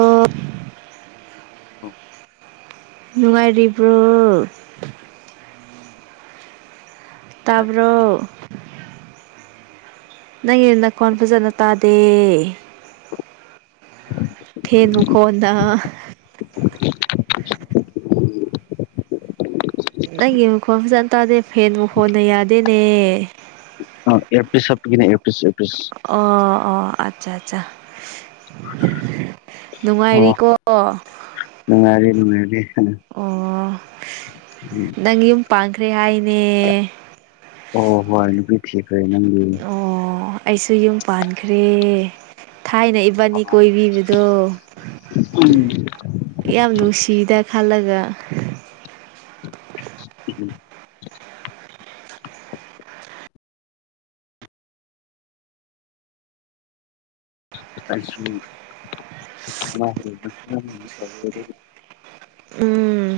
ꯑꯣ ꯑ ꯅꯨꯡꯉꯥꯏꯔꯤꯕ꯭ꯔꯣ꯫ ꯇꯕꯔꯣ꯫ ꯅꯪꯒꯤ ꯅꯀꯣꯟ ꯐꯖꯅ ꯇꯥꯗꯦ꯫ ꯍꯝ ꯇꯦꯅꯨ ꯈꯣꯟꯗ꯫ [unintelligible] ꯅꯪꯒꯤ ꯃꯈꯣꯟ ꯐꯖꯅ ꯇꯥꯗꯦ ꯐꯦꯟ ꯃꯈꯣꯟꯅ ꯌꯥꯗꯦꯅꯦꯍꯦ꯫ ꯑꯥ ꯏꯌꯥꯔꯐꯤꯁ ꯍꯥꯞꯄꯒꯤꯅꯤ ꯏꯌꯥꯔꯐꯤꯁ꯫ ꯑꯣ ꯑꯣ ꯑꯠꯆꯥ ꯑꯠꯆꯥ꯫ ꯅꯨꯡꯉꯥꯏꯔꯤꯀꯣ꯫ ꯅꯨꯡꯉꯥꯏꯔꯤ꯫ ꯑꯣ [unintelligible] ꯅꯪ ꯌꯨꯝ ꯄꯥꯟꯈ꯭ꯔꯦ ꯍꯥꯏꯅꯦ꯫ ꯑꯣ ꯍꯣꯏ ꯅꯨꯄꯤ ꯊꯈꯔꯦ ꯅꯪꯒꯤ ꯑꯣ ꯑꯩꯁꯨ ꯌꯨꯝ ꯄꯥꯟꯈ꯭ꯔꯦ꯫ ꯊꯥꯏꯅ ꯏꯕꯥꯅꯤ ꯀꯣꯏꯕꯤꯕꯗꯣ꯫ ꯌꯥꯝ ꯅꯨꯡꯁꯤꯗ ꯈꯜꯂꯒ꯫ ꯎꯝ꯫ ꯑꯩꯁꯨ [unintelligible] ꯎꯝ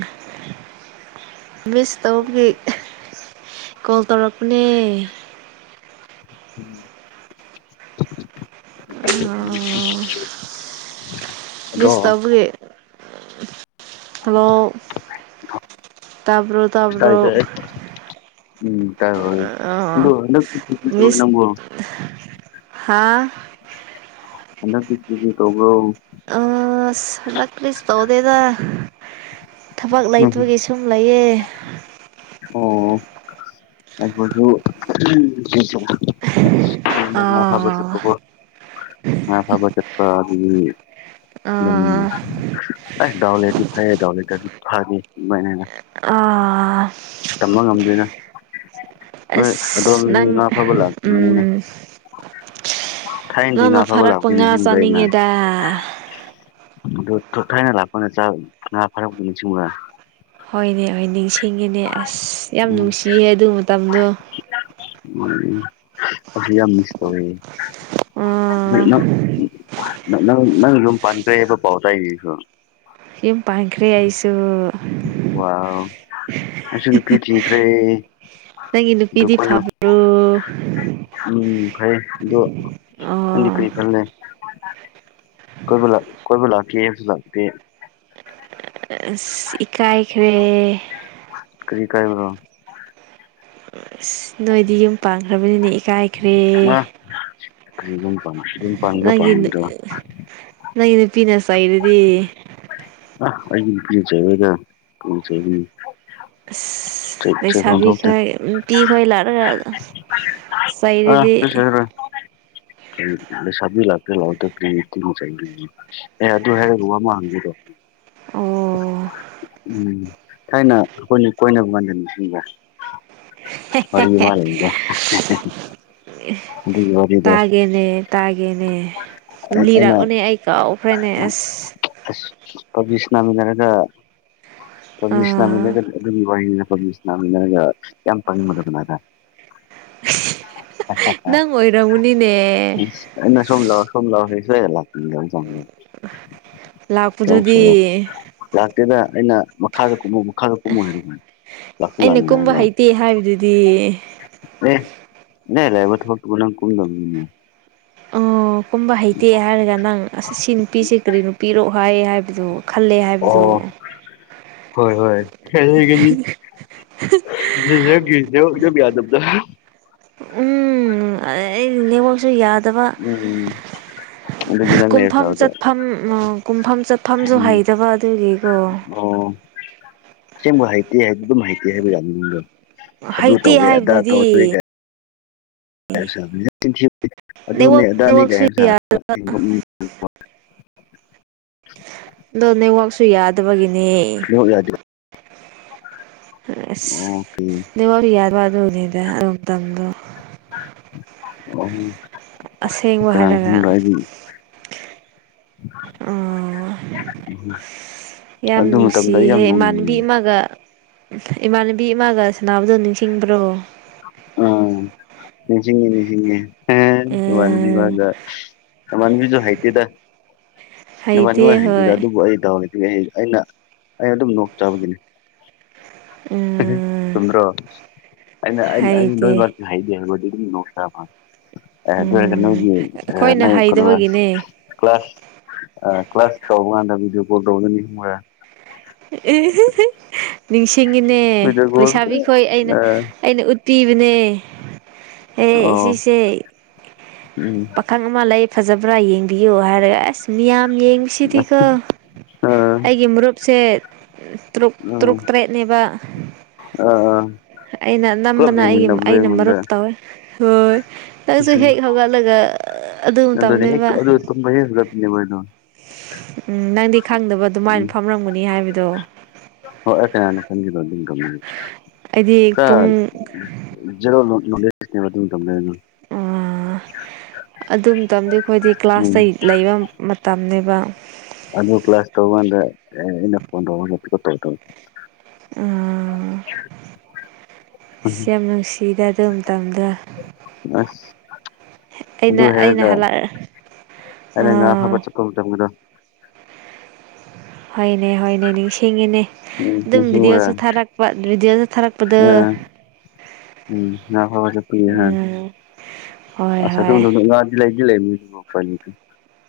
ꯃꯤꯁ ꯇꯧꯕꯒꯤ ꯀꯣꯜ ꯇꯧꯔꯛꯄꯅꯦ꯫ ꯎꯝ꯫ [unintelligible] ꯃꯤꯁ ꯇꯧꯕꯒꯤ꯫ ꯍꯜꯂꯣ ꯇꯥꯕ꯭ꯔꯣ ꯇꯥꯕ꯭ꯔꯣ꯫ ꯇꯥꯏ ꯇꯥꯏ ꯎꯝ ꯇꯑꯣꯏ [unintelligible] ꯅꯪꯕꯨ ꯍꯥꯥ꯫ ꯍꯟꯗꯛꯀꯤ ꯈꯔꯦꯆꯔꯤ ꯇꯧꯕꯔꯣ꯫ ꯑꯁ ꯍꯟꯗꯛ ꯄ꯭ꯂꯤꯁ ꯇꯧꯗꯦꯗ ꯊꯕꯛ ꯂꯩꯇꯕꯒꯤꯁꯨ ꯑꯗꯨꯝ ꯂꯩꯌꯦ꯫ ꯑꯣ꯫ ꯑꯩꯕꯨꯁꯨ [unintelligible] ꯉꯥ ꯐꯕ ꯑꯥ ꯆꯠꯄꯀꯣ꯫ ꯉꯥ ꯐꯕ ꯆꯠꯄ ꯑꯗꯨꯒꯤ꯫ ꯗꯨꯝ ꯑꯥ ꯑꯦ ꯗꯥꯎꯂꯩꯔꯗꯤ ꯐꯥꯌꯦ ꯗꯥꯎꯂꯩꯇ꯭ꯔꯗꯤ ꯐꯗꯦ ꯑꯗꯨꯝꯃꯥꯏꯅ꯫ ꯑꯥ꯫ ꯇꯝꯕ ꯉꯝꯗꯦꯅ꯫ ꯅꯣꯏ ꯑꯁ ꯑꯗꯣꯝꯗꯤ ꯅꯪ ꯉꯥ ꯐꯥꯕ ꯂꯥꯛꯄꯅꯤꯅꯦ ꯎꯝ꯫ ꯊꯥꯏꯅꯗꯤ ꯅꯪꯅ ꯉꯥ ꯐꯕ ꯐꯥꯔꯛꯄ ꯂꯥꯛꯄꯤ ꯉꯥ ꯅꯤꯡꯁꯤꯡꯕ꯭ꯔꯩ ꯅ꯫ ꯆꯥꯅꯤꯡꯉꯦꯗ ꯑꯗꯨ ꯊꯣ ꯊꯥꯏꯅ ꯂꯥꯛꯄꯅ ꯆ ꯉꯥ ꯐꯥꯔꯛꯄꯗꯨ ꯅꯤꯡꯁꯤꯡꯕ꯭ꯔꯥ꯫ ꯍꯣꯏꯅꯦ ꯍꯣꯏ ꯅꯤꯡꯁꯤꯡꯉꯤꯅꯦ ꯑꯁ ꯌꯥꯝ ꯎꯝ ꯅꯨꯡꯁꯤꯌꯦ ꯑꯗꯨ ꯃꯇꯝꯗꯨ꯫ ꯎꯝ ꯍꯧꯖꯤ ꯌꯥꯝ ꯃꯤꯁ ꯇꯧꯋꯦ꯫ ꯅ ꯑꯣ ꯅꯪ ꯅ ꯅꯪ ꯅꯪ ꯌꯨꯝ ꯄꯟꯗ꯭ꯔꯦ ꯍꯥꯏꯕ ꯄꯥꯎꯇꯥꯏꯌꯦ ꯑꯩꯁꯨ꯫ ꯌꯨꯝ ꯄꯥꯟꯈ꯭ꯔꯦ ꯑꯩꯁꯨ꯫ ꯋ꯭ꯥꯎ ꯑꯩꯁꯨ ꯅꯨꯄꯤ ꯊꯤꯈ꯭ꯔꯦ꯫ ꯅꯪꯒꯤ ꯑꯗꯨ ꯅꯨꯄꯤꯗꯤ ꯀꯣꯟꯅ ꯐꯥꯕ꯭ꯔꯣ꯫ ꯎꯝ ꯐꯩ ꯗꯣ ꯅꯪꯗꯤ ꯑꯣ ꯀꯔꯤ ꯈꯜꯂꯦ꯫ ꯀꯣꯏꯕꯂꯥꯛ ꯀꯣꯏꯕꯂꯥꯛꯀꯦ ꯍꯥꯏꯕꯁꯨ ꯂꯥꯛꯇꯦ꯫ ꯑꯁ ꯏꯀꯥꯏꯈ꯭ꯔꯦ꯫ ꯀꯔꯤ ꯏꯀꯥꯏꯕ꯭ꯔꯣ꯫ ꯑꯁ ꯅꯣꯏꯗꯤ ꯌꯨꯝ ꯄꯥꯟꯈ꯭ꯔꯕꯅꯤꯅ ꯏꯀꯥꯏꯈ꯭ꯔꯦ꯫ ꯀ꯭ꯔꯤ ꯌꯨꯝ ꯄꯥꯟꯈꯤꯕꯥ ꯏ ꯅꯪꯒꯤ ꯅ ꯅꯪꯒꯤ ꯅꯨꯄꯤꯅ ꯆꯩꯔꯗꯤ꯫ ꯑ ꯑꯩꯏ ꯅꯨꯄꯤꯅ ꯆꯩꯔꯣꯏꯗ ꯄꯨꯡ ꯆꯩꯒꯅꯤ꯫ ꯆꯩ ꯆꯩꯐꯝ ꯂꯩꯁꯥꯕꯤ ꯊꯣꯛꯇꯦ ꯈꯣꯏ ꯅꯨꯄꯤꯈꯣꯏ ꯂꯥꯛꯔꯒ ꯑꯥ ꯆꯩꯔꯗꯤ꯫ ꯀꯩꯁꯨ ꯍꯥꯏꯔꯣꯏ ꯂꯩꯁꯥꯕꯤ ꯂꯥꯛꯀꯦ ꯂꯥꯛꯑꯣꯏꯇꯣꯛ ꯀꯔꯤ ꯇꯤꯉꯣꯛꯆꯥꯏ ꯗꯨꯕꯨ ꯑꯦ ꯑꯗꯨ ꯍꯥꯏꯔꯒ ꯋꯥ ꯑꯃ ꯍꯪꯒꯦꯀꯣ ꯑꯣ ꯎꯝ ꯊꯥꯏꯅ ꯑꯈꯣꯏꯅꯤ ꯀꯣꯏꯅꯕ ꯃꯕꯅꯤꯗꯨ ꯅꯤꯡꯁꯤꯡꯕ꯭ꯔꯥ ꯋꯥꯔꯤ ꯑꯃ ꯂꯩꯌꯤꯗꯣ꯫ [unintelligible] ꯇꯥꯒꯦꯅꯦ ꯇꯥꯒꯦꯅꯦ ꯑꯩꯅ ꯂꯤꯔꯛꯎꯅꯦ ꯑꯩ ꯀꯥꯎꯈ꯭ꯔꯦꯅꯦ ꯑꯁ ꯑꯁ ꯄꯕꯖꯤ ꯁꯥꯟꯅꯃꯤꯟꯅꯔꯒ ꯄꯕꯤ ꯑꯥ ꯁꯥꯟꯅꯃꯤꯟꯅꯒ ꯑꯗꯨꯒꯤ ꯋꯥꯔꯤꯅꯤꯅ ꯄꯕꯤ ꯁꯥꯟꯅꯃꯤꯅꯔꯒ ꯌꯥꯝ ꯄꯪꯕꯗꯨꯒꯤꯅꯥꯏ ꯇꯥꯏ ꯅꯪ ꯑꯣꯏꯔꯝꯃꯅꯤꯅꯦ꯫ ꯑꯩꯅ ꯁꯣꯝꯂꯥꯎ ꯁꯣꯝꯂꯥꯎ ꯍꯥꯏ ꯁꯨꯌ ꯂꯥꯛꯇꯦ꯫ ꯆꯧ ꯂꯥꯛꯄꯗꯨꯗꯤ ꯁꯣꯔꯣꯛ ꯂꯥꯛꯇꯦꯗ ꯑꯩꯅ ꯃꯈꯥꯗ ꯀꯨꯝꯃꯨ ꯃꯈꯥꯗ ꯀꯨꯝꯃꯨ ꯍꯥꯏꯔꯤ ꯗꯨꯃꯥꯏꯟ ꯑꯩꯅ ꯀꯨꯝꯕ ꯍꯩꯇꯦ ꯍꯥꯏꯕꯗꯨꯗꯤ꯫ ꯑꯦ ꯏꯅꯥꯏ ꯂꯥꯏꯕ ꯊꯕꯛꯇꯨꯕꯨ ꯅꯪ ꯀꯨꯝꯗꯕꯅꯤꯅꯦ꯫ ꯑꯣ ꯀꯨꯝꯕ ꯍꯩꯇꯦ ꯍꯥꯏꯔꯒ ꯅꯪ ꯑꯁ ꯁꯤ ꯅꯨꯄꯤꯁꯦ ꯀꯔꯤ ꯅꯨꯄꯤꯔꯣ ꯍꯥꯏ ꯍꯥꯏꯕꯗꯣ ꯈꯜꯂꯦ ꯍꯥꯏꯕꯗꯣ ꯑꯣ ꯍꯣꯏ ꯍꯣꯏ ꯀꯜꯂꯤ ꯒꯜꯂꯤ꯫ [unintelligible] ꯎꯝ ꯑ ꯑꯩ ꯅꯦꯋꯥꯛꯁꯨ ꯌ꯭ꯥꯗ ꯎꯝ ꯑꯗꯨꯒꯤ ꯅꯪ ꯀꯨꯝꯐꯝ ꯂꯩꯔꯁꯨꯗ ꯆꯠꯐꯝ ꯀꯨꯝꯐꯝ ꯆꯠꯐꯝꯁꯨ ꯎꯝ ꯍꯩꯇꯕ ꯑꯗꯨꯒꯤꯀꯣ ꯑꯣ ꯑꯁꯦꯡꯕ ꯍꯥꯏꯩꯇꯦ ꯑꯗꯨꯝ ꯍꯥꯏꯩꯇꯦ ꯍꯥꯏꯕ ꯌꯥꯏ꯫ ꯑꯗꯨ ꯍꯩꯇꯦ ꯇꯧꯋꯦ ꯑꯗ ꯍꯥꯏꯕꯗꯨꯗꯤ ꯀꯥꯏ ꯫ ꯑꯗꯨꯅꯦ ꯅꯦꯠꯋꯥꯛ ꯑꯗꯥꯅꯤ ꯀ ꯅꯦꯠꯋꯥꯛꯁꯨ ꯁꯥ ꯑꯗꯣ ꯅꯦꯋꯥꯛꯁꯨ ꯌꯥꯗꯕꯒꯤꯅꯦ꯫ ꯅꯦꯋꯥꯛ ꯌꯥꯗꯦꯕ꯫ ꯑꯁ ꯑꯣꯀꯦ ꯅꯕ ꯌꯥꯔ ꯋꯥ ꯑꯗꯨꯅꯤꯗ ꯑꯗꯨꯝ ꯇꯗꯣ꯫ ꯑꯁꯦꯡꯕ ꯀꯅꯥꯅ ꯍꯥꯏꯔꯒ ꯀꯨꯪꯪꯕꯔ ꯑꯗꯨ ꯑꯥ [inaudible] ꯌꯥꯝ ꯃꯇꯝꯗ ꯑꯩ ꯅꯨꯡꯁꯤꯍꯦ ꯌꯥꯝ ꯅꯣꯛꯅꯤꯡꯕꯅꯤꯅꯦ ꯏꯃꯥꯟꯅꯕꯤꯃꯒ ꯏꯃꯥꯟꯅꯕꯤ ꯏꯃꯥꯒ ꯁꯥꯟꯅꯕꯗꯣ ꯅꯤꯡꯁꯤꯡꯕ꯭ꯔꯣ ꯑꯣ ꯅꯤꯡꯁꯤꯡꯉꯦ ꯅꯤꯡꯁꯤꯡꯉꯦ꯫ ꯎꯝ ꯍꯟꯕꯤꯒꯟꯕꯤꯁꯨ ꯍꯥꯏꯇꯗ ꯅꯨꯡꯉꯥꯏ ꯅꯨꯡꯉꯥꯏ ꯍꯩꯇꯦ ꯍꯥꯏꯗꯗ ꯍꯣꯏ ꯑꯗꯨꯕꯨ ꯑꯩ ꯇꯔ ꯑꯩꯅ ꯑꯩ ꯑꯗꯨꯝ ꯅꯣꯛꯆꯕꯒꯤꯅꯤ꯫ ꯎꯝ ꯆꯨꯝꯗꯔꯣ ꯑ ꯅꯣꯏꯔ ꯍꯩꯇꯦ ꯍꯥꯏꯗꯤꯦꯗꯤ ꯅꯣꯏꯁꯕ ꯑꯦ ꯑꯗꯨ ꯍꯖ ꯎꯝ ꯅꯒꯤ ꯑ ꯅ ꯑꯩꯈꯣꯏꯅ ꯀꯩꯅ ꯍꯩꯗꯕꯒꯤꯅꯦ ꯀ꯭ꯂꯥꯁ ꯀ꯭ꯂꯥꯁ ꯀꯥꯎꯕ ꯑꯗ ꯕꯤꯑꯣ ꯀꯣꯜ ꯇꯧꯅꯤ ꯍꯕ [unintelligible] ꯅꯤꯡꯁꯤꯡꯉꯤꯅꯦ ꯚꯤꯗꯤꯑꯣ ꯀꯣꯜ ꯂꯩꯁꯥꯕꯤꯈꯣꯏ ꯑꯩꯅ ꯑꯩꯅ ꯎꯠꯄꯤꯕꯅꯦ꯫ ꯑꯦ ꯑꯣ ꯁꯤꯁꯦ ꯎꯝ ꯄꯑꯀꯅꯒ ꯑꯃ ꯂꯩ ꯐꯖꯕ꯭ꯔꯥ ꯌꯦꯡꯕꯤꯌꯨ ꯍꯥꯏꯔꯦ ꯑꯁ ꯃꯤꯌꯥꯝ ꯌꯦꯡꯁꯤꯗꯤꯀꯣ ꯑꯩꯒꯤ ꯃꯔꯨꯞꯁꯦ꯫ ꯇꯨꯛ ꯇꯔꯨꯛ ꯎꯝ ꯇꯔꯦꯠꯅꯦꯕ꯫ ꯑꯩꯅ ꯄꯨꯂꯞ ꯅꯝꯕꯅ ꯑꯩꯒꯤ ꯌꯦꯡꯃꯤꯟꯅꯕꯗꯣ ꯑꯩꯅ ꯑꯩꯉꯣꯟꯗ ꯃꯔꯨꯞ ꯇꯧꯋꯦ꯫ ꯍꯣꯏ ꯅꯪꯁꯨ ꯍꯦꯛ ꯍꯧꯒꯠꯂꯒ ꯑꯗꯨ ꯑꯗꯨꯅꯦ ꯇꯝꯅꯦꯕ꯫ [unintelligible] ꯎꯝ ꯅꯪꯗꯤ ꯈꯪꯗꯕ ꯑꯗꯨꯃꯥꯏꯅ ꯎꯝ ꯐꯝꯔꯝꯒꯅꯤ ꯍꯥꯏꯕꯗꯣ ꯁꯟꯗ ꯑꯗꯨ ꯑꯗꯨꯝ ꯀꯃ ꯑꯩꯗꯤ ꯀ ꯄꯨꯡ ꯔꯣ ꯂꯩ ꯊꯝ ꯑꯣ ꯑꯗꯨ ꯃꯇꯝꯗꯤ ꯑꯩꯈꯣꯏꯗꯤ ꯎꯝ ꯀ꯭ꯂꯥꯁꯇ ꯂꯩꯕ ꯃꯇꯝꯅꯦꯕ ꯑꯗꯨꯗ ꯄ꯭ꯂꯥꯁꯁ ꯇꯒꯟ ꯏꯅ ꯎ ꯁꯤ ꯌꯥꯝ ꯅꯨꯡꯁꯤꯗ ꯑꯗꯨ ꯃꯇꯝ ꯃꯇꯝꯗ ꯑꯁ ꯑꯗꯨ ꯑꯩꯅ ꯑꯩꯅ ꯍꯥꯏꯔꯒ ꯍꯜꯂꯛꯑ ꯎ ꯑꯧ ꯊꯝꯃꯒꯗꯣ ꯍꯣꯏꯅꯦ ꯍꯣꯏꯅꯦ ꯅꯤꯡꯁꯤꯡꯉꯤꯅꯦ ꯎꯝ ꯑꯗꯨꯝ ꯅꯤꯡꯁꯤꯡꯕ꯭ꯔꯥ ꯚꯤꯗꯤꯑꯣꯁꯨ ꯊꯥꯔꯛꯄ ꯚꯤꯗꯤꯑꯣꯁꯨ ꯊꯥꯔꯛꯄꯗ ꯑꯥ ꯎꯝ ꯉ ꯐꯕ ꯆꯠꯄ ꯍꯥꯏ ꯎꯝ ꯍꯣꯏ ꯑꯁ ꯍꯣꯏ ꯂꯩꯁꯤ ꯂꯩꯅꯤ ꯐꯅꯤ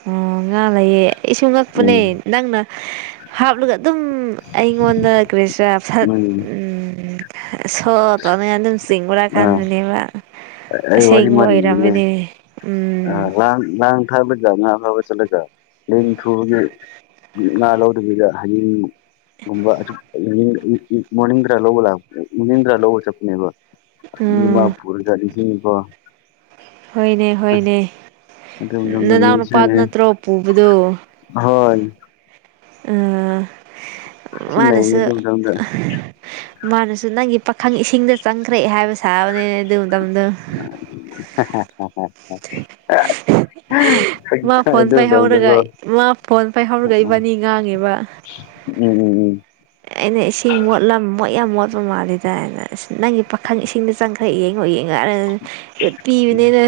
ꯑꯣ ꯉꯥ ꯂꯩꯌꯦ ꯑꯩꯁꯨ ꯉꯛꯄꯅꯦ ꯎꯝ ꯅꯪꯅ ꯍꯥꯞꯂꯒ ꯑꯗꯨꯝ ꯑꯩꯉꯣꯟꯗ ꯀꯔꯤꯁꯥ ꯠ ꯎꯝ ꯁꯣ ꯇꯅ ꯑꯗꯨꯝ ꯑꯥ ꯆꯤꯡꯕ꯭ꯔꯥꯀꯟꯗꯨꯅꯦꯕ ꯑꯩ ꯁꯦꯡ ꯏꯔꯃꯤꯅꯦ ꯑꯥꯡ ꯂꯥꯡ ꯊꯥꯛꯂꯒ ꯉꯥ ꯐꯥꯕ ꯆꯠꯂꯒ ꯂ ꯊꯨꯕꯒꯤ ꯉꯥ ꯂꯧꯗꯕꯤꯗ ꯍꯌꯤꯡꯒꯨꯝꯕ ꯑꯁꯨ ꯃꯅꯤꯗ꯭ꯔꯥ ꯂꯣꯕ ꯂꯥꯛ ꯃꯅꯤꯗ꯭ꯔꯥ ꯂꯣꯕ ꯆꯄꯅꯤꯕ ꯏꯃ ꯎꯝ ꯐꯨꯜ ꯀꯔꯤꯁꯤ ꯀ ꯍꯣꯏꯅꯦ ꯍꯣꯏꯅꯦ ꯃꯇꯝꯗꯣ ꯅꯅꯥꯎ ꯅꯨꯄꯥꯗꯨ ꯅꯤꯡꯁꯤꯡꯉꯦ ꯅꯠꯇ꯭ꯔꯣ ꯄꯨꯕꯗꯣ ꯍꯣꯏ ꯎꯝ ꯊꯤ ꯅꯩꯕꯅꯦ ꯃꯥꯅꯁꯨ ꯑꯗꯨ ꯃꯇꯝꯗꯣ ꯃꯥꯅꯁꯨ ꯅꯪꯒꯤ ꯄꯥꯈꯪ ꯏꯁꯤꯡꯗ ꯆꯪꯈ꯭ꯔꯑꯦ ꯍꯥꯏꯕ ꯁꯥꯕꯅꯤꯅꯦ ꯑꯗꯨ ꯃꯇꯝꯗꯣ [unintelligible] ꯃꯥ ꯐꯣꯟ ꯑꯗꯨ ꯄꯥꯏꯍꯧꯔꯒ ꯃꯇꯝꯗꯀꯣ ꯃꯥ ꯐꯣꯟ ꯄꯥꯏꯍꯧꯔꯒ ꯏꯕꯥꯅꯤ ꯉꯥꯡꯉꯦꯕ ꯎꯝ ꯎꯝ ꯎꯝ ꯑꯩꯅ ꯏꯁꯤꯡ ꯃꯣꯠꯂꯝ ꯃꯣꯠ ꯌꯥꯝ ꯃꯣꯠꯄ ꯃꯥꯜꯂꯤꯗꯅ ꯅꯪꯒꯤ ꯄꯥꯈꯪ ꯏꯁꯤꯡꯗ ꯆꯪ ꯍ ꯌꯦꯡꯉꯣ ꯌꯦꯡ ꯉꯔ ꯎꯠꯄꯤꯕꯅꯤꯅ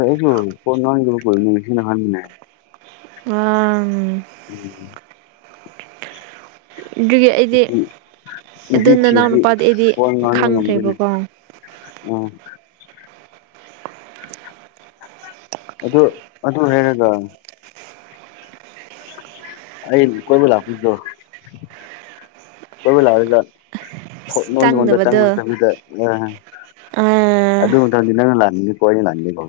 ꯑꯩꯁꯨ ꯄꯅꯅꯤ ꯃꯁꯤꯅ ꯍ ꯃꯅ ꯎꯝ ꯎꯝ ꯑꯗꯨꯒꯤ ꯑꯩꯗꯤ ꯑꯗꯨ ꯅꯨꯄꯤ ꯅꯅꯥꯎ ꯊꯤꯔꯗꯤ ꯅꯨꯄꯥꯗꯤ ꯑꯩꯗꯤ ꯈꯪꯈ꯭ꯔꯦꯕꯀꯣ ꯎ ꯑꯗꯨ ꯑꯗꯨ ꯍꯒ ꯑꯩ ꯀꯣꯏꯕꯨ ꯂꯀꯗ ꯀꯣꯏꯕꯨ ꯂ ꯆ ꯅꯣꯏ ꯃꯣꯟꯗ ꯇꯪꯅ ꯆꯪꯗꯕꯗꯣ ꯇꯝꯗ ꯑ ꯑꯥ ꯑꯗꯨ ꯃꯇꯝꯗꯤ ꯅꯪ ꯂꯥꯟꯅꯤꯡ ꯀꯣ ꯂꯥꯟꯅꯤꯦꯀꯣ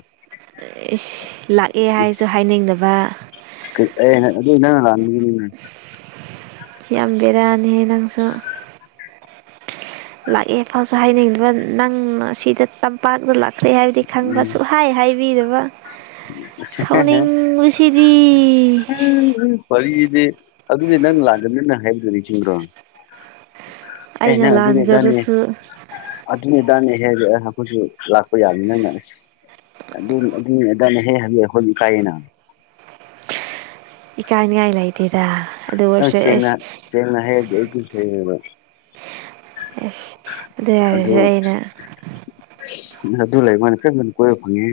ꯂꯥꯛꯑꯦ ꯍꯥꯏꯁꯨ ꯍꯥꯏꯅꯤꯡꯗꯕ ꯑꯗꯨ ꯅ ꯌꯥꯝ ꯕꯤꯔꯥꯅꯤꯍꯦ ꯅꯪꯁꯨ ꯂꯥꯛꯑꯦꯐꯥꯎꯁꯨ ꯍꯥꯏꯅꯤꯡꯗꯕ ꯅꯪꯅ ꯁꯤꯗ ꯇꯝꯄꯥꯛꯇ ꯂꯥꯛꯈ꯭ꯔꯦ ꯍꯥꯏꯕꯗꯤ ꯈꯪꯕꯁꯨ ꯎꯝ ꯍꯥꯏ ꯍꯥꯏꯕꯤꯗꯕ ꯁꯥꯎꯅꯤꯡꯕꯁꯤꯗꯤ ꯋꯥꯔꯤꯔꯤꯗꯤ ꯑꯗꯨꯗꯤ ꯅꯪ ꯂꯥꯛꯀꯅꯤꯅ ꯍꯥꯏꯖꯔꯤꯁꯤꯡꯕ꯭ꯔꯣ ꯄꯅ ꯑꯩꯅ ꯑꯗꯨ ꯑꯗꯨꯅꯤ ꯂꯥꯟꯖꯔꯁꯨ ꯑꯗꯨꯅꯤꯗꯥꯅꯦꯍꯦꯛ ꯑꯩꯈꯣꯏꯁꯨ ꯂꯥꯛꯄ ꯌꯥꯅꯤꯅꯅ ꯑꯁ ꯑꯗꯨ ꯍꯦ ꯍꯧꯕꯤ ꯍꯧꯣꯏꯖꯤꯛ ꯀꯥꯏꯌꯦꯅ ꯏꯀꯥꯏꯅꯤꯉꯥꯏ ꯂꯩꯇꯦꯗ ꯑꯗꯨ ꯌꯥꯝ ꯑꯣꯏꯔꯁꯨ ꯁꯦꯡꯅ ꯑꯦꯁ ꯁꯦꯡꯅ ꯍꯥꯏꯔꯗꯤ ꯑꯩꯁꯨ ꯁꯦꯡꯉꯦꯕ ꯑ ꯑꯗꯨ ꯑꯗꯨ ꯂꯩ ꯃꯣꯏꯅ ꯐꯩ ꯀꯣꯏꯔꯛ ꯐꯉ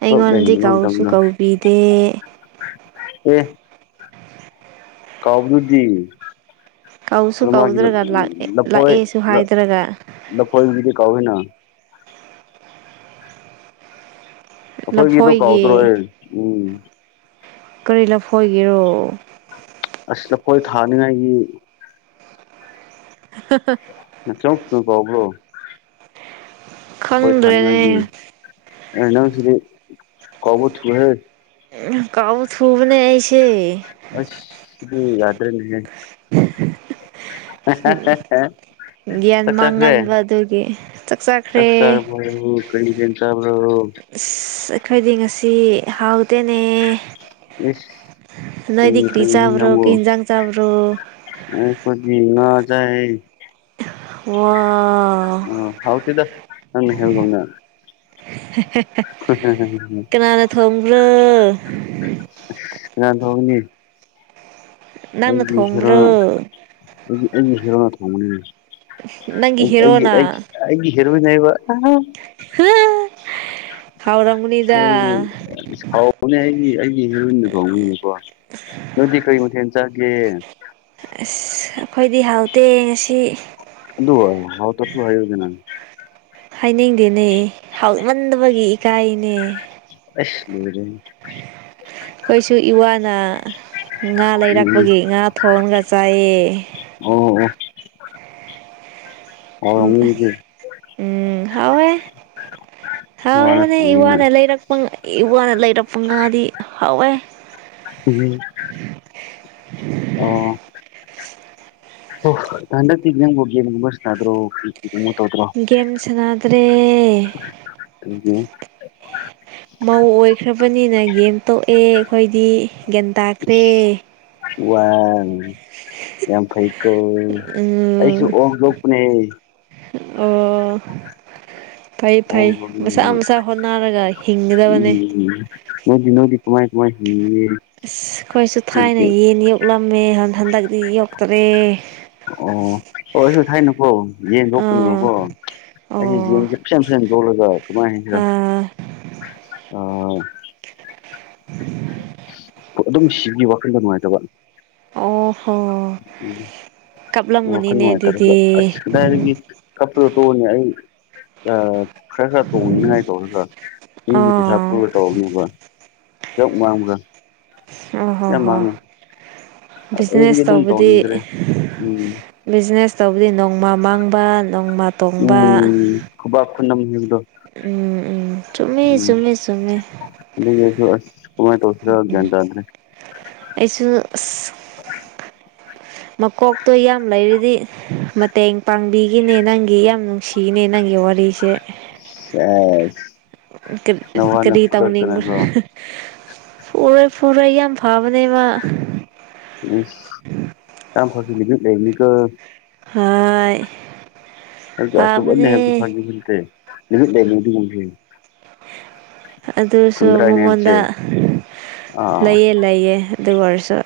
ꯎ ꯑꯩꯉꯣꯟꯗꯤ ꯂꯩꯃꯤꯟꯅꯕ ꯀꯧꯁꯨ ꯃꯇꯝꯗ ꯀꯧꯕꯤꯗꯦ ꯑꯦ ꯀꯥꯎꯕꯗꯨꯗꯤ ꯀꯧꯁꯨ ꯀꯩꯅꯣ ꯃꯥꯒꯤ ꯀꯧꯗ꯭ꯔꯒ ꯂꯥꯛꯑꯦꯁꯨ ꯍꯥꯏꯗ꯭ꯔꯒ ꯂꯥꯐꯣꯏꯗꯨꯗꯤ ꯀꯧꯋꯦꯅ ꯑꯩꯈꯣꯏꯒꯤꯗꯣ ꯂꯐꯣꯏꯒꯤ ꯀꯥꯎꯗ꯭ꯔꯣꯍꯦ ꯎꯝ ꯀꯔꯤ ꯂꯐꯣꯏꯒꯦꯔꯣ ꯑꯁꯤ ꯂꯥꯐꯈꯣꯏ ꯊꯥꯅꯤꯉꯥꯏꯒꯤ [unintelligible] ꯅꯆꯥꯎ ꯊꯨꯅ ꯀꯥꯎꯕꯔꯣ ꯍꯣꯏ ꯊꯅꯤꯉꯥꯏꯒꯤ ꯈꯪꯗ꯭ꯔꯦꯅꯦ ꯑꯦ ꯅꯪꯥꯁꯤꯗꯤ ꯀꯥꯎꯕ ꯊꯨꯏꯍꯦ ꯎꯝ ꯀꯥꯎꯕ ꯊꯨꯕꯅꯦ ꯑꯩꯁꯦ ꯑꯁ ꯁꯤꯗꯤ ꯌꯥꯗ꯭ꯔꯦꯅꯦꯍꯦ ꯒ꯭ꯌꯥꯟ ꯆꯥꯛ ꯆꯥꯗ꯭ꯔꯦ ꯃꯥꯡꯒꯟꯕ ꯑꯗꯨꯒꯤ ꯆꯥꯛ ꯆꯥꯈ꯭ꯔꯦ ꯆꯥꯔꯕꯣ ꯀꯔꯤ ꯃꯊꯦꯜ ꯆꯥꯕꯔ꯭ꯣ ꯑꯁ ꯑꯩꯈꯣꯏꯗꯤ ꯉꯁꯤ ꯍꯥꯎꯇꯦꯅꯦ ꯏꯁ ꯅꯣꯏꯗꯤ ꯀꯔꯤ ꯆꯥꯕ꯭ꯔꯣ ꯀꯩ ꯏꯟꯖꯥꯡ ꯆꯥꯕ꯭ꯔꯣ ꯑꯩꯈꯣꯏꯗꯤ ꯉꯥ ꯆꯥꯏ ꯋꯥꯎ ꯑꯥ ꯍꯥꯎꯇꯦꯗ ꯅꯪ ꯍꯦꯜꯒꯨꯝꯅꯦ ꯀꯅꯥꯅ ꯊꯣꯡꯕ꯭ꯔꯣ ꯑꯁ ꯀꯅꯥ ꯊꯣꯡꯒꯅꯤ ꯅꯪꯅ ꯑꯩꯒꯤ ꯍꯦꯔꯣꯅ ꯊꯣꯡꯕ꯭ꯔꯣ ꯑꯩꯒꯤ ꯍꯦꯔꯣꯅ ꯊꯣꯡꯕꯅꯦ ꯅꯪꯒꯤ ꯑꯩ ꯑꯩꯒꯤ ꯍꯦꯔꯣꯅ ꯑꯩꯒꯤ ꯍꯦꯔꯣꯌꯤꯟꯅ ꯑꯩꯕꯨ ꯇꯃꯣ ꯍꯥꯎꯔꯝꯒꯅꯤꯗ [unintelligible] ꯍꯥꯎꯅꯦ ꯑꯩꯒꯤ ꯑꯩꯒꯤ ꯍꯦꯔꯣꯏꯟꯅ ꯊꯣꯡꯕꯅꯦꯀꯣ ꯅꯣꯏꯗꯤ ꯀꯔꯤ ꯃꯊꯦꯜ ꯆꯥꯒꯦ ꯑꯁ ꯑꯩꯈꯣꯏꯗꯤ ꯍꯥꯎꯇꯦ ꯉꯁꯤ ꯑꯗꯨ ꯍꯥꯎꯇꯔꯥꯁꯨ ꯍꯥꯏꯌꯨꯗꯅ ꯍꯥꯏꯅꯤꯡꯗꯦꯅꯦ ꯍꯥꯎꯛꯃꯟꯗꯕꯒꯤ ꯏꯀꯥꯏꯅꯦ ꯑꯁ ꯂꯣꯏꯔꯦ ꯑꯩꯈꯣꯏꯁꯨ ꯏꯋꯥꯅ ꯉꯥ ꯎꯝ ꯂꯩꯔꯛꯄꯒꯤ ꯉꯥ ꯊꯣꯡꯉꯥꯒ ꯆꯥꯌꯦ ꯑꯣ ꯑꯣ ꯍꯥꯎꯔꯝꯒꯅꯤ ꯑꯗꯨꯗꯤ ꯎꯝ ꯍꯥꯎꯋꯦ ꯅꯋꯥꯅ ꯍꯥꯎꯕꯅꯦ ꯏ ꯊꯣꯡꯕꯅꯤꯅ ꯋꯥꯅ ꯂꯩꯔꯛꯄ ꯏꯋꯥꯅ ꯂꯩꯔꯛꯄ ꯉꯥꯗꯤ ꯍꯥꯎꯋꯦ ꯎꯝ ꯑꯣ ꯍꯟꯗꯛꯇꯤ ꯅꯪꯕꯨ ꯒꯦꯝꯒꯨꯝꯕ ꯁꯅꯥꯗꯔꯣ [unintelligible] ꯒꯦꯝ ꯁꯅꯥꯗ꯭ꯔꯦ ꯀꯩꯒꯤ ꯃꯧ ꯑꯣꯏꯈ꯭ꯔꯕꯅꯤꯅ ꯒꯦꯝ ꯇꯣꯛꯑꯦ ꯑꯩꯈꯣꯏꯗꯤ ꯒ꯭ꯌꯥꯟ ꯇꯥꯈ꯭ꯔꯦ ꯋꯥꯎ ꯌꯥꯝ ꯐꯩꯀꯣ ꯑꯩꯁꯨ ꯎꯝ ꯑꯣ ꯂꯣꯛꯄꯅꯦ ꯑꯣ ꯐꯩ ꯐꯩ ꯃꯁꯥ ꯃꯁꯥ ꯍꯣꯠꯅꯔꯒ ꯍꯤꯡꯒꯗꯕꯅꯦ [unintelligible] ꯀꯃꯥꯏ ꯀꯃꯥꯏ ꯍꯤꯡꯉꯤꯒꯦ ꯑꯁ ꯑꯩꯈꯣꯏꯁꯨ ꯊꯥꯏꯅ ꯅꯣꯏꯗꯤ ꯌꯦꯟ ꯌꯣꯛꯂꯝꯃꯦ ꯍꯟꯗꯛꯇꯤ ꯌꯣꯛꯇꯔꯦ ꯑꯣ ꯑꯣ ꯑꯩꯁꯨ ꯊꯥꯏꯅꯀꯣ ꯌꯦꯟ ꯑꯥ ꯊꯣꯛꯄꯅꯦꯕꯀꯣ ꯑꯩꯁꯦ ꯑꯣ ꯌꯦꯟꯁꯦ ꯁꯦꯝ ꯁꯦꯝꯗꯣꯛꯂꯒ ꯀꯃꯥꯏ ꯍꯥꯏꯁꯤꯔ ꯑꯥ ꯑꯥ [inaudible] ꯑꯗꯨꯝ ꯁꯤꯒꯤ ꯋꯥꯈꯜꯗ ꯅꯨꯡꯉꯥꯏꯇꯕ ꯑꯣ ꯍꯣ ꯎꯝ ꯋꯥꯈꯜ ꯀꯞꯂꯝꯒꯅꯤꯅꯦ ꯅꯨꯡꯉꯥꯏꯇꯔꯒ ꯑꯗꯨꯗꯤ ꯑꯁ ꯀꯗꯥꯏꯗꯒꯤ ꯀꯛꯄꯥꯗꯣ ꯇꯣꯅꯤ ꯑꯩ ꯑꯥ ꯈꯔ ꯈꯔ ꯇꯣꯡꯅꯤꯡꯉꯥꯏ ꯇꯧꯔꯒ ꯃꯤꯒꯤ ꯄꯩꯁꯥ ꯑꯥ ꯄꯨꯔꯥꯒ ꯇꯧꯕꯅꯤ [unintelligible] ꯃꯥꯡꯕ ꯑꯣ ꯍꯣ-ꯍꯣ ꯑꯗꯨꯗꯒꯤ ꯕꯤꯖꯤꯅꯦꯁ ꯑꯗꯨꯝ ꯇꯧꯕꯗꯤ ꯇꯧꯅꯤꯡꯗ꯭ꯔꯦ ꯎꯝ ꯕꯤꯖꯤꯅꯦꯁ ꯇꯧꯕꯗꯤ ꯅꯣꯡꯃ ꯃꯥꯡꯕ ꯅꯣꯡꯃ ꯇꯣꯡꯕ ꯈꯨꯕ ꯑꯟꯅ ꯃꯒꯗꯣ ꯎꯝ ꯎꯝ ꯆꯨꯝꯃꯦ ꯆꯨꯝꯃꯦ ꯆꯨꯝꯃꯦ ꯎꯝ ꯑꯗꯨ ꯝ ꯑꯩꯁꯨ ꯃꯀꯣꯛꯇꯣ ꯌꯥꯝ ꯂꯩꯔꯤꯗꯤ ꯃꯇꯦꯡ ꯄꯥꯡꯕꯤꯈꯤꯅꯦ ꯅꯪꯒꯤ ꯌꯥꯝ ꯅꯨꯡꯁꯤꯅꯦ ꯅꯪꯒꯤ ꯋꯥꯔꯤꯁꯦ ꯑ ꯀ ꯀꯔꯤ ꯇꯅꯤ ꯄꯔꯦ ꯄꯨꯔ ꯑ ꯌꯥꯝ ꯐꯕꯅꯦ ꯃꯥ ꯎ ꯌꯥꯝ ꯐꯁꯤ ꯂꯤꯒ ꯂꯩꯅꯤ ꯀ ꯍ ꯑꯗꯨ ꯑꯆ ꯑꯅꯤ ꯍꯥꯏꯕꯁꯨ ꯐꯪꯉꯤ ꯅꯠꯇꯦ ꯅꯨꯃꯤꯠ ꯂꯩꯅꯤꯡ ꯑꯗꯨꯁꯨ ꯆꯨꯝꯗ꯭ꯔꯥ ꯑꯩꯅ ꯍꯥꯏꯕꯁꯦ ꯃꯉꯣꯟꯗ ꯑꯥ ꯂꯩꯌꯦ ꯂꯩꯌꯦ ꯑꯗꯨꯒ ꯑꯣꯏꯔꯁꯨ